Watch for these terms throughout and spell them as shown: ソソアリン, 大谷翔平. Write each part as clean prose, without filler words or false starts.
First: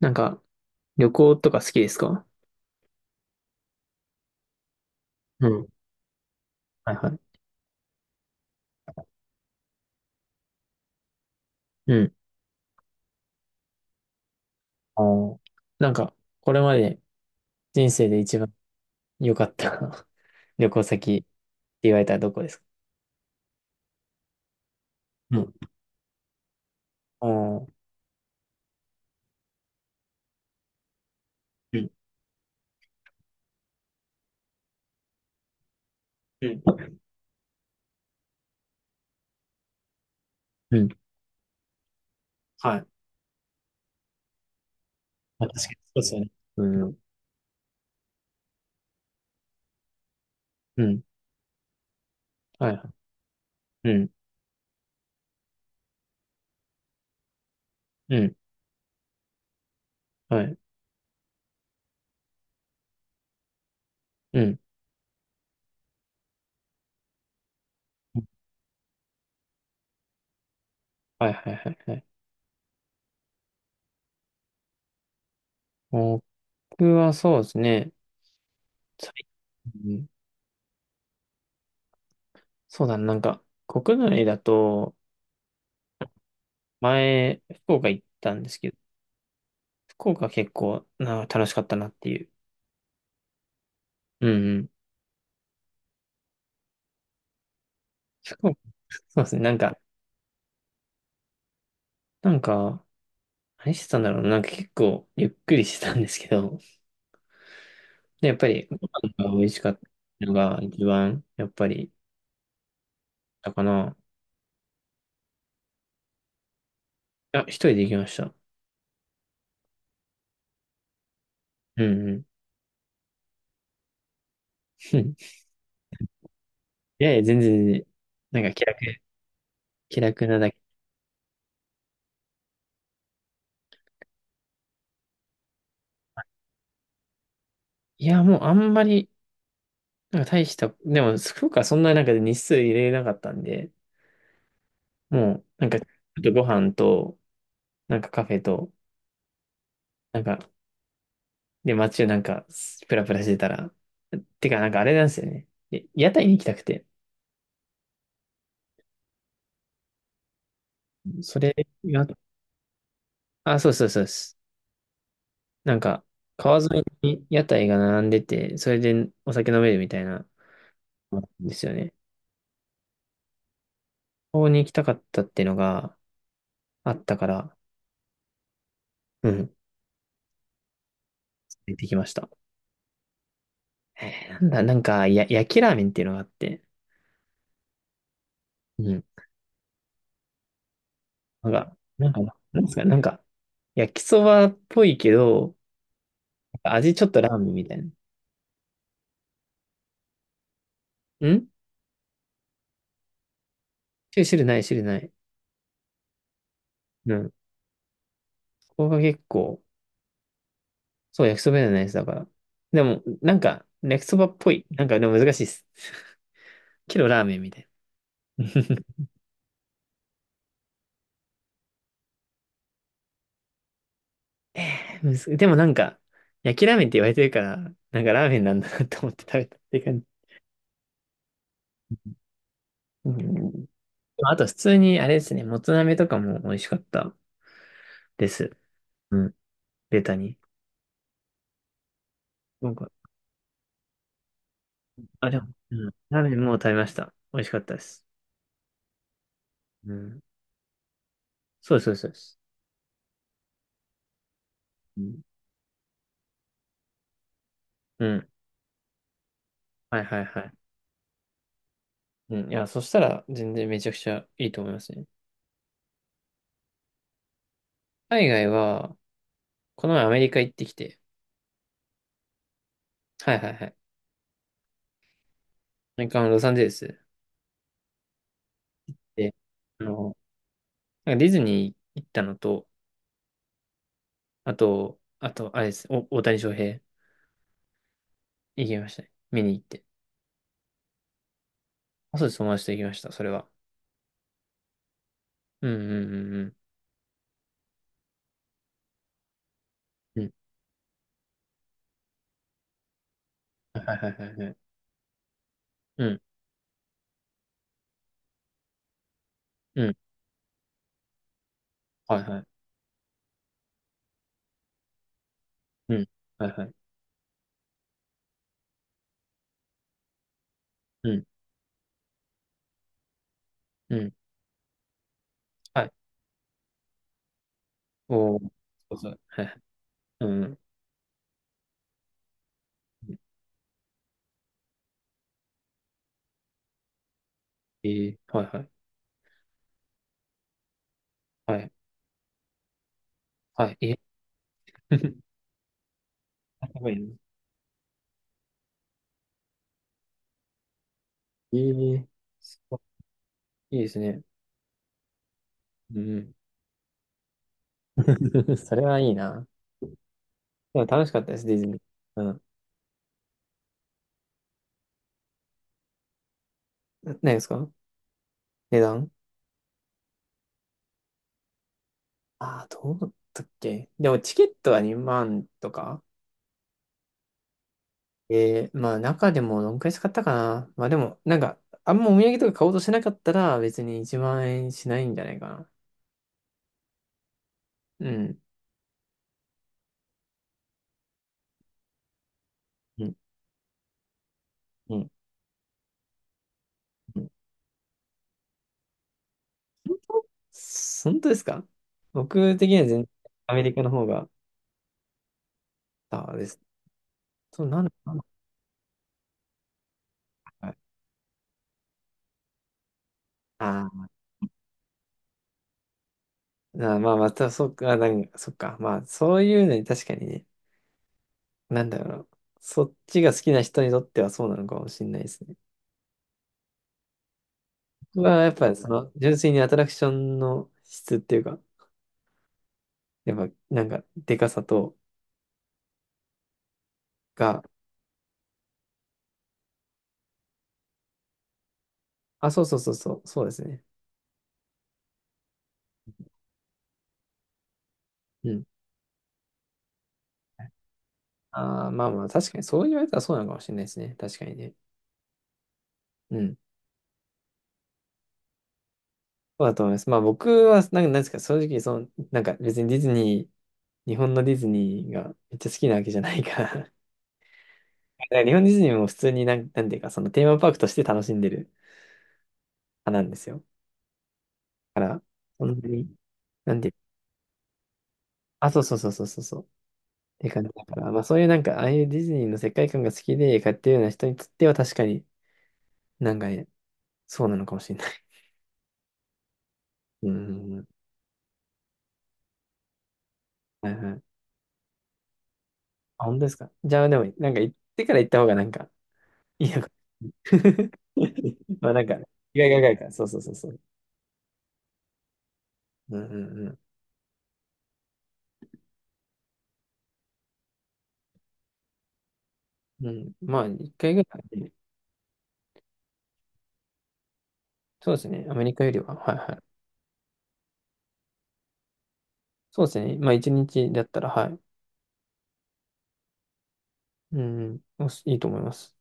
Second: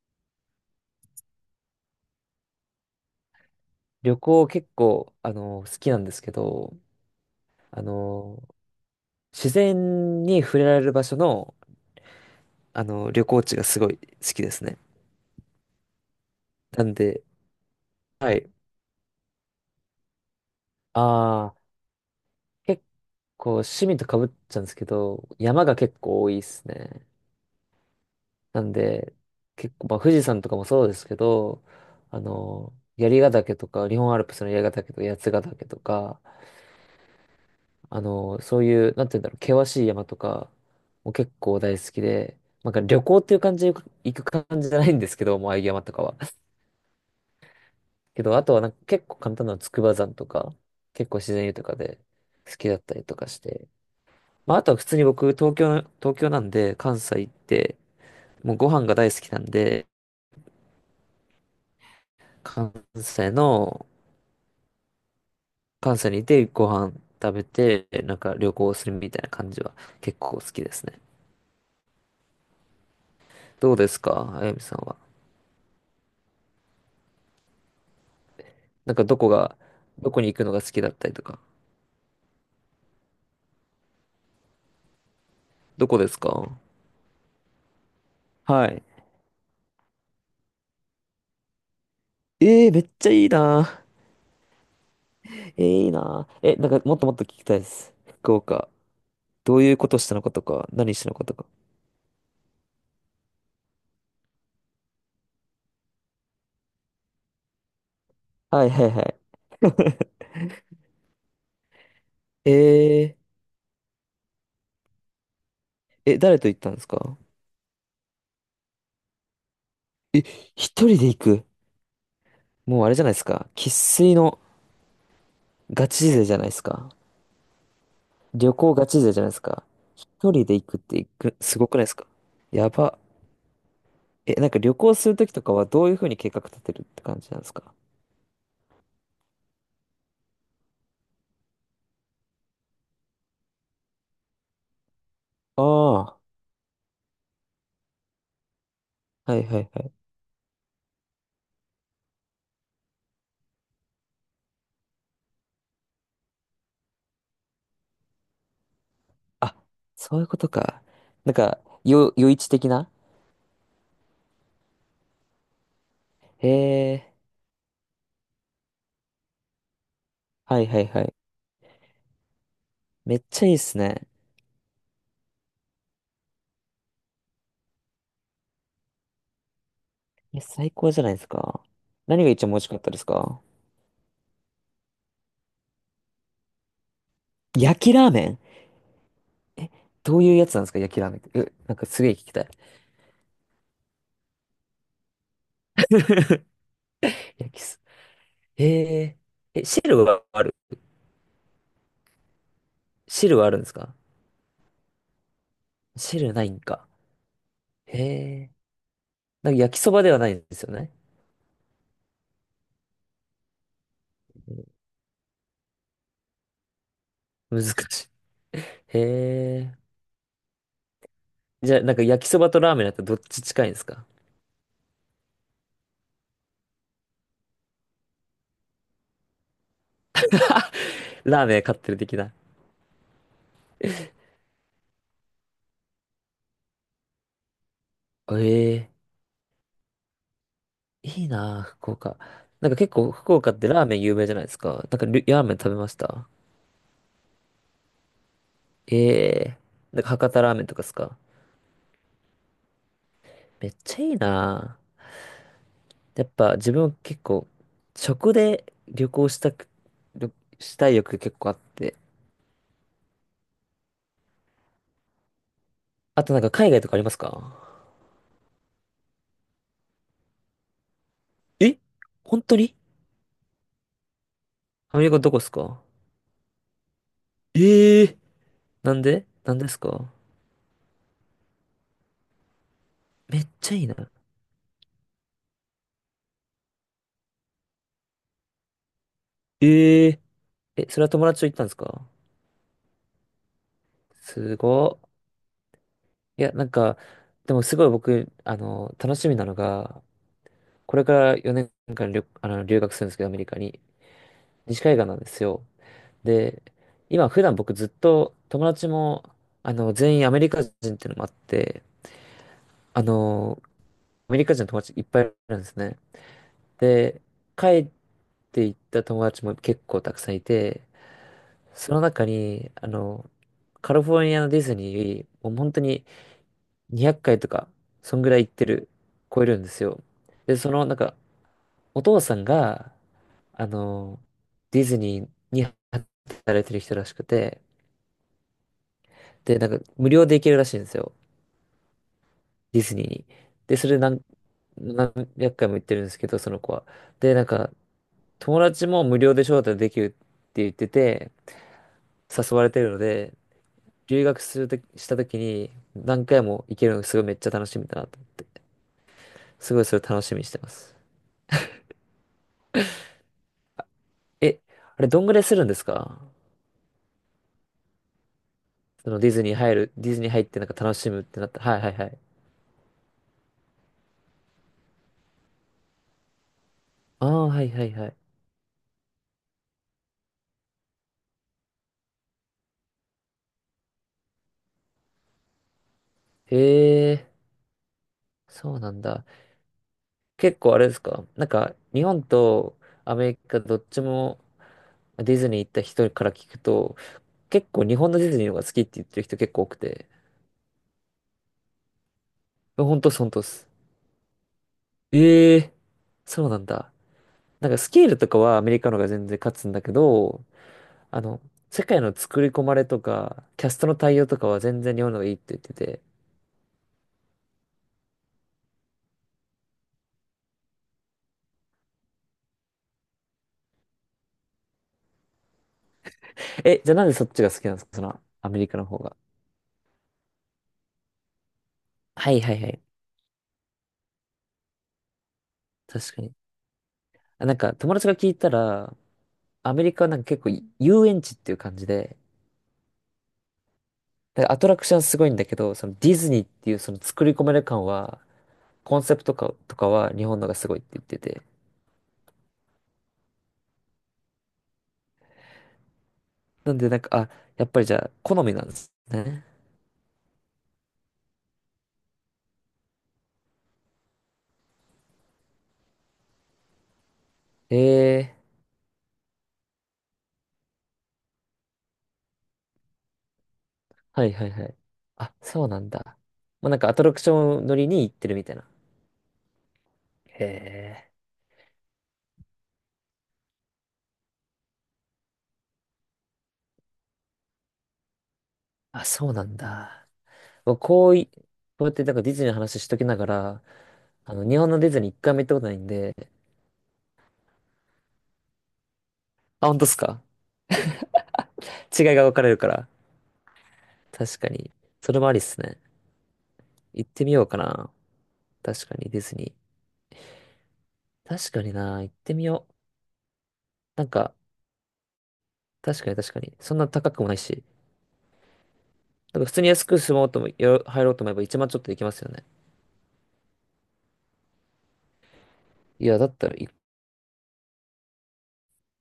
なんか、旅行とか好きですか？旅行結構、う好ん。きなんですけど、はいはい。あの、自然に触れられる場所の、うん。旅行地がすごい好きですね。あーなんか、これまなんでで、人生では一い。番良かった 旅行先ってああ、言われたらどこですか？結構趣味とかぶっちゃうんですけど、うん。山が結構多いですね。あー、なんで、結構、まあ、富士山とかもそうですけど、うん。槍ヶ岳とか、日本アルプスの槍ヶ岳とか、八ヶ岳とか、うんそういう、なんて言うんだろう、険しい山とかうん。も結構大好きで、なんはかい。旅行っていう感じで行く感じじゃないんですけど、まもあ、うああ確いうかに山とそうでかすは。よね。うん。けど、あとはなんか結構簡単な筑波山とか、うん。結構自然豊かで好きはいだっはたりとかして。い。うん。まあ、あとは普通に僕、東京なんで、関西行って、うん。もうご飯が大好きなんで、はい。関西の、うん。関西にいてご飯食べて、なんか旅行するみたいな感じは結構好きですね。はいはいはいはい。どうですか、あやみさんは。僕はそうですね。なんか最どこが、近、どこに行くのが好きだったりとか。そうだな、なんか、国内だと、どこですか？前、福岡行ったんですはけど、い。福岡結構な楽しかったなっていう。えー、めっちゃいいな。うんうん。えー、いいな。え、なんかもっともっと聞きたいです。福そう、岡。そうですね。などんういか、うことしたのかとか、何したのかとか。なんか、何してたんだろうな。なんか結構ゆっくりしてたんですけど、で、やっぱはりいごはいはい。飯が美味しかったのが一番、やっぱり、えだかな。ー、え、誰と行ったんですか？あ、一人で行きました。え、一人で行く。うんうん。もうあれじゃないですか。生粋の ガチ勢じゃないですか。いやいや、全然、なんか旅気行楽、ガチ勢じゃないですか。気楽一な人だでけ。行くって行く、すごくないですか？やば。え、なんか旅行するときとかはどういうふうに計画立てるって感じなんですか？いや、もうあんまり、なんか大した、でも、福岡はそんななんか日数入れなかったんで、もう、あなんか、ちあ、ょっとご飯と、なんかカフェと、はいはいはい。なんか、で、街をなんか、プラプラしてたら、てか、なんかあれなんですよね。で屋台に行きたくて、あ、そういうことか。なんそれか、が、余市的な。あ、そうそうそうです。なんか、へ川沿いえ、に屋台が並んでて、それでお酒飲めるみたいな、はいはいはい。ですよね。めっちゃいいっすね。ここに行きたかったっていうのがあったから、うん、え、最高じゃないですか。行ってきまし何た。が一番美味しかったですか？なんだ、なんか、や、焼きラーメンっていうのがあって、焼きラーメン？うん、え、どういうやつなんですか焼きラーメンって。なんえ、なか、んかすげえ聞きたい。なんですか、なんか、焼きそばっぽいけど、味ちょっとラーメ焼ンきみたす。いな。へえ、え、汁はある？ん汁はあるんですか？汁ない、汁ない。汁ないんか。うん。へえ、ここが結なんか構、焼きそばではないんですよね。そう、焼きそばじゃないです、だから。でも、なんか、焼きそばっぽい。なんか、でも難しいです。けどラーメンみた難いしい。な。へ え、じゃあなんか焼きそばとラーメンだったらどっち近いんですか？ むずでもなんか、焼きラーメンって言われてるから、なんかラーメンなんだなと思って食べたっていう感じ。ラーメン買ってる的な。うん。あと、普通に、あれですね、もつ鍋とかも美味しかったです。ええ、うん。ベタに。いいなあ、福岡。ななんんかか、結構福岡ってラーメン有名じゃないですか。なんかりあ、でラーも、メン食べうまん。しラーた？メンもう食べました。美味しかったです。ええ、うなんかん。博多ラーメンとかですか？そうです、そうです。めっちゃいいなあ。そうです、やっぱ自分結構うん。うん。食で旅行したく、はいはい旅はい。したい欲結構あって。うん。いや、そしたら、全然めちゃくちゃいいと思いますね。あとなんか海外とかありますか？海外は、この前アメリカ行ってきて、え、本当に？はいはいはい。アアメリカどこですか？メリカのロサンゼルスええ、なんでで、なんですあか？の、なんかディズニー行ったのと、めっちゃいいな。あと、あれです、大谷翔平行きましたね。見に行って。ええ、え、それは友達と行ったんですか？あ、そうです、友達と行きました、それは。すごっ。うんうんういや、んなんか、でもすごい僕、楽しみなのが、うん。うん。これから4年間留、あの、留学するんですけど、アメリカはに。いはいはいはい。西海岸なんですよ。うん、で、今、普段僕ずっと友達も、うん、全員アメリカ人っていうのもあって、はいはい。あの、アメリカ人の友達いっぱいいるんですうね。ん、はいはい。で、帰って行った友達も結構たくさんいて、うん、その中に、カうリん、フォルニアのディズニー、もう本当はい。に200回とか、そんぐおらいー、行ってる、そうそう。は超いえはるい。んですよ。うで、ん、その、なんか、お父さんが、うん。あの、ディズニーに働いてる人らしくて、えー、はいはい。で、なんか、無料で行けるらしいんですよ。はい、ディズニーに。はで、い、そえれ何、何ー、百回も行ってるんですけど、そのや子は。ばいね。で、なんか、友達も無料で招待できるって言ってて、えー、誘すわれごてるので、いいいですね。留学するとき、した時にうんう何ん。回も行けるのがすごいめっちゃ楽しみだなと思って、それはいいな。すごいそれ楽しみにしてまでもす。楽しかったです、ディズニー。うん。え、あれ、どんぐらいするんですか？何ですか？値そ段。のディズニー入る、ディズニー入ってなんか楽しむってなった。はいはいはい。ああー、どうだったっけ、でもチケットは2万とか。ああ、はいはいはい。えー、まあ中でもどんくらい使ったかな、まあでも、なんか、あんまお土産とか買おうとしなかったら別に1万円しないんじゃないかな。へえ、うん。そうなんだ。結構あれですかなんか、日本とうアん。メリカどっちもうん。ディズニー行った人から聞くと、うん、結構日本のディズニーの方が好きって言ってる人結構多くて。本当ですか？僕的にはほん全然とっす、ほんとっアメす。リカの方が、ええ、あでそうなす。んだ。そう、なんかなスん、ケーなルんとかはアメリカの方が全然勝つんだけど、あの、世界の作り込まれとか、キャストのああ対応とかは全然日本の方がいいって言ってて。ー、まあまあ、また、そっか、なんか、そっか。まあ、そういうのに確かにね。なんだろうな。そっちが好きな人にとってはそうなのかもしれないですね。え、じゃあなんでそっちが好きなんですか？その、僕はやアっメぱリりカのそ方のが。純粋にアトラクションの質っていうか、はいはいはい。やっぱなんかでかさと確かに。あ、なんが、か友達が聞いたら、アメリカはなんか結構遊園地っていう感じで、あ、そうそうそうそう、そうですね。だからアトラクションすごいんだけど、そのディズニーっていうその作り込める感は、うん。コンセプトか、とかは日本のがすごいって言ってて。ああ、まあまあ確かにそう言われたらそうなのかもしれないですね。確かにね。うん。なんでなんか、あ、やっぱりじゃあ好みなんですね。そうだと思います。まあ僕はなんかなんですか、正直その、なんか別にディズニー、日本のディズニーがめっちゃ好きなわけじゃないから だかええ、ら日本ディズニーも普通になんていうかそのテーマパークとして楽しんでる派なんですよ。はいはいはい。から、あ、そそうんななんに、だ。まあ、ななんんかで、アトラクション乗りに行ってるみたいな。あ、そうそうそうそうそうそう。っへて感じだから、え、まあそういうなんか、ああいうディズニーの世界観が好きで買ってるような人にとっては確かになんかね、そうなのかもしれない。あ、そうなんだ。うんうんうん。こうい、こうやってなんかディズニーの話しときながら、はいはい。日本のディズニー一回も行ったことないんで、あ、本当ですか。じゃあでも、なんか行ってから行った方がなんか。 あ、本当っすか？ まあなん違か、いが分かれる意か外が意ら。外か。そうそうそうそう。確かに。それもありっすね。うんうん行ってみようかな。確かにディズニー。確かにな、行ってみよう。うん。うん。まあ、一なん回ぐか、らいで、確かに確かに。そんな高くもないし。そうですね。アメリカよりは。はいなんはか普い。通に安く住もうとも、入ろうと思えば一万ちょっとできますよね。そうですね。まあ一日だったら、はい。いや、だったらうんうん、おしいいと思います。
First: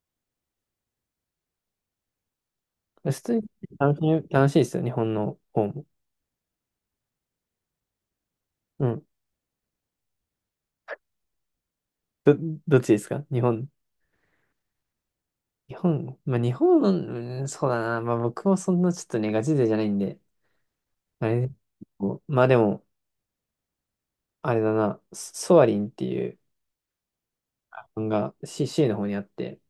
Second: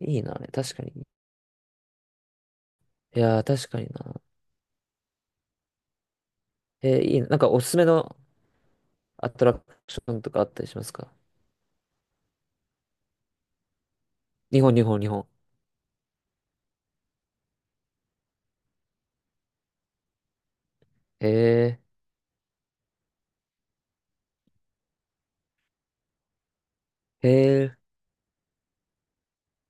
いいな、あれ。確かに。普い通やにー、確かに楽しな。い、楽しいですよ、日本の方も。えー、いいな。なんかおすすめのうん。アトラクションとかあったりしますか？ど、どっちですか？日本。日本、日本、日本。日本、まあ日本の、うん、そうだな。まあ僕もそんなちょっとね、ガチ勢じゃないんで、あえれね、ー、まあでも、あれだな、ソソアリンっていうへえ、漫画、CC の方にあって、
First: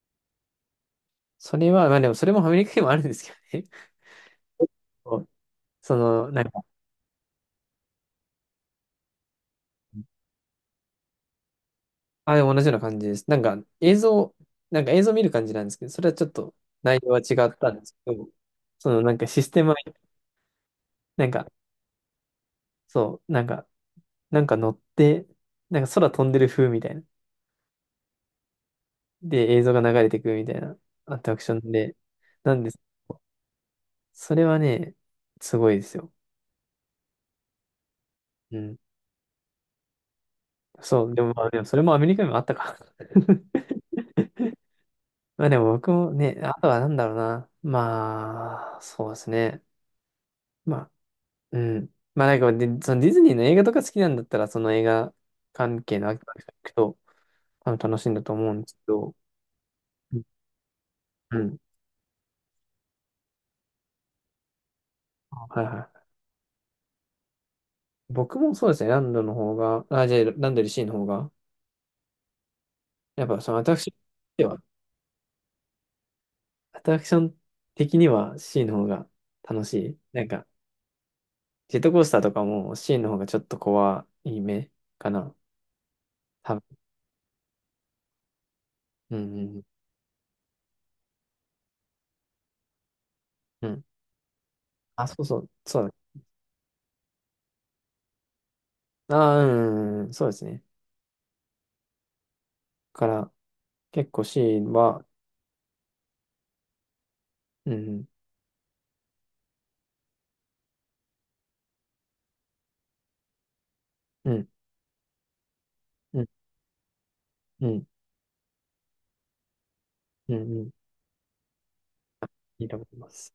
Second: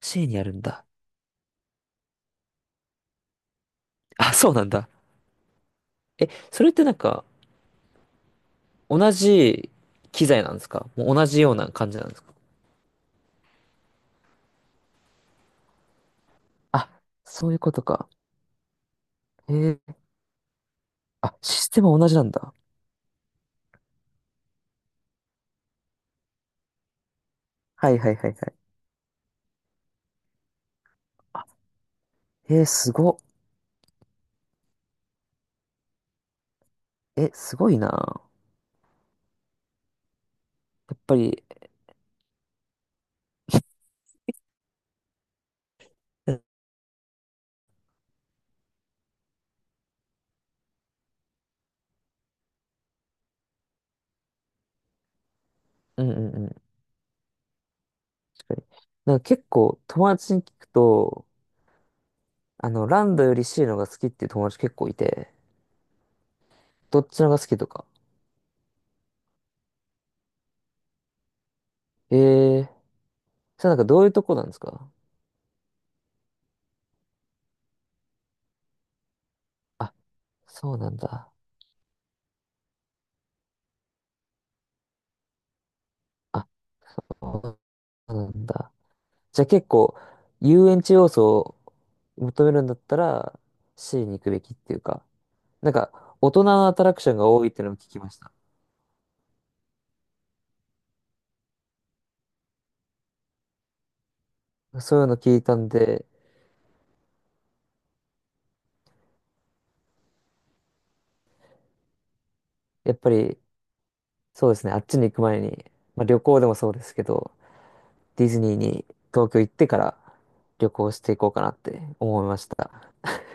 C にあるんだ。それは、まあでもそれもアメリカにもあるんですけどね。あ、そうなん だ。そう、そえ、の、なんか、それってなんか、同じ機材なんですか？もう同じような感じなんですか？あ、でも同じような感じです。なんか映像、なんか映像見る感じなんですけど、それはちょっとあ、内容は違そうっいうたこんとですか。けど、そのなんかシステムへは、え、なんあ、か、システムは同じなんだ。そう、なんか、なんか乗って、なんか空飛んでる風みたいな。はいはいはいはい。で、映像が流れてくるみたいなアトラクあ、ションで、なへんえ、です。すご。それはね、すごいですよ。え、すごいな。やうん。っそう、ぱでもり、まあ、でもそれもアメリカにもあったか。まあでも僕もうね、んあとはなんだろうな。まあ、そうですね。まあ、うん。まあなんかで、そのディズニーの映画とか好きなんだったら、その映画関係うのんうんアクト行うん、くと、多分楽しいんだと確思うかんに。ですけど、なんか結構友うん。達に聞くと、うん、ランドより C の方が好きっていう友達結構いて、はいはい。どっちの方が好きとか。僕もそうですね、ランドの方が、あ、じゃあランドよりシーの方が、へえ、やっぱそのそれなんか私どういうとこなでんではすか？アトラクション的には C の方が楽しあ、い。なんか、そうなんだ。ジェットコースターとかも C の方がちょっと怖い目かな。あ、多分。なんだ。うんうじゃあん結構、遊園地要素を求めるんだったら、うん。うん、 C に行くべきっていうか、あ、そうそう。なんそか、う大人のアトラクションが多いっていうのも聞きました。だ。ああ、うんうんうん。そうですね。だから、結構 C そうは、いうの聞いたんで、うんやっぱり、うん。うんそうですね、あっちに行く前に、まあ旅うん行でもそうですけど、うん。ディズニーに東京行ってからうんうん。旅行していこうかなって思いましいいた。と思います。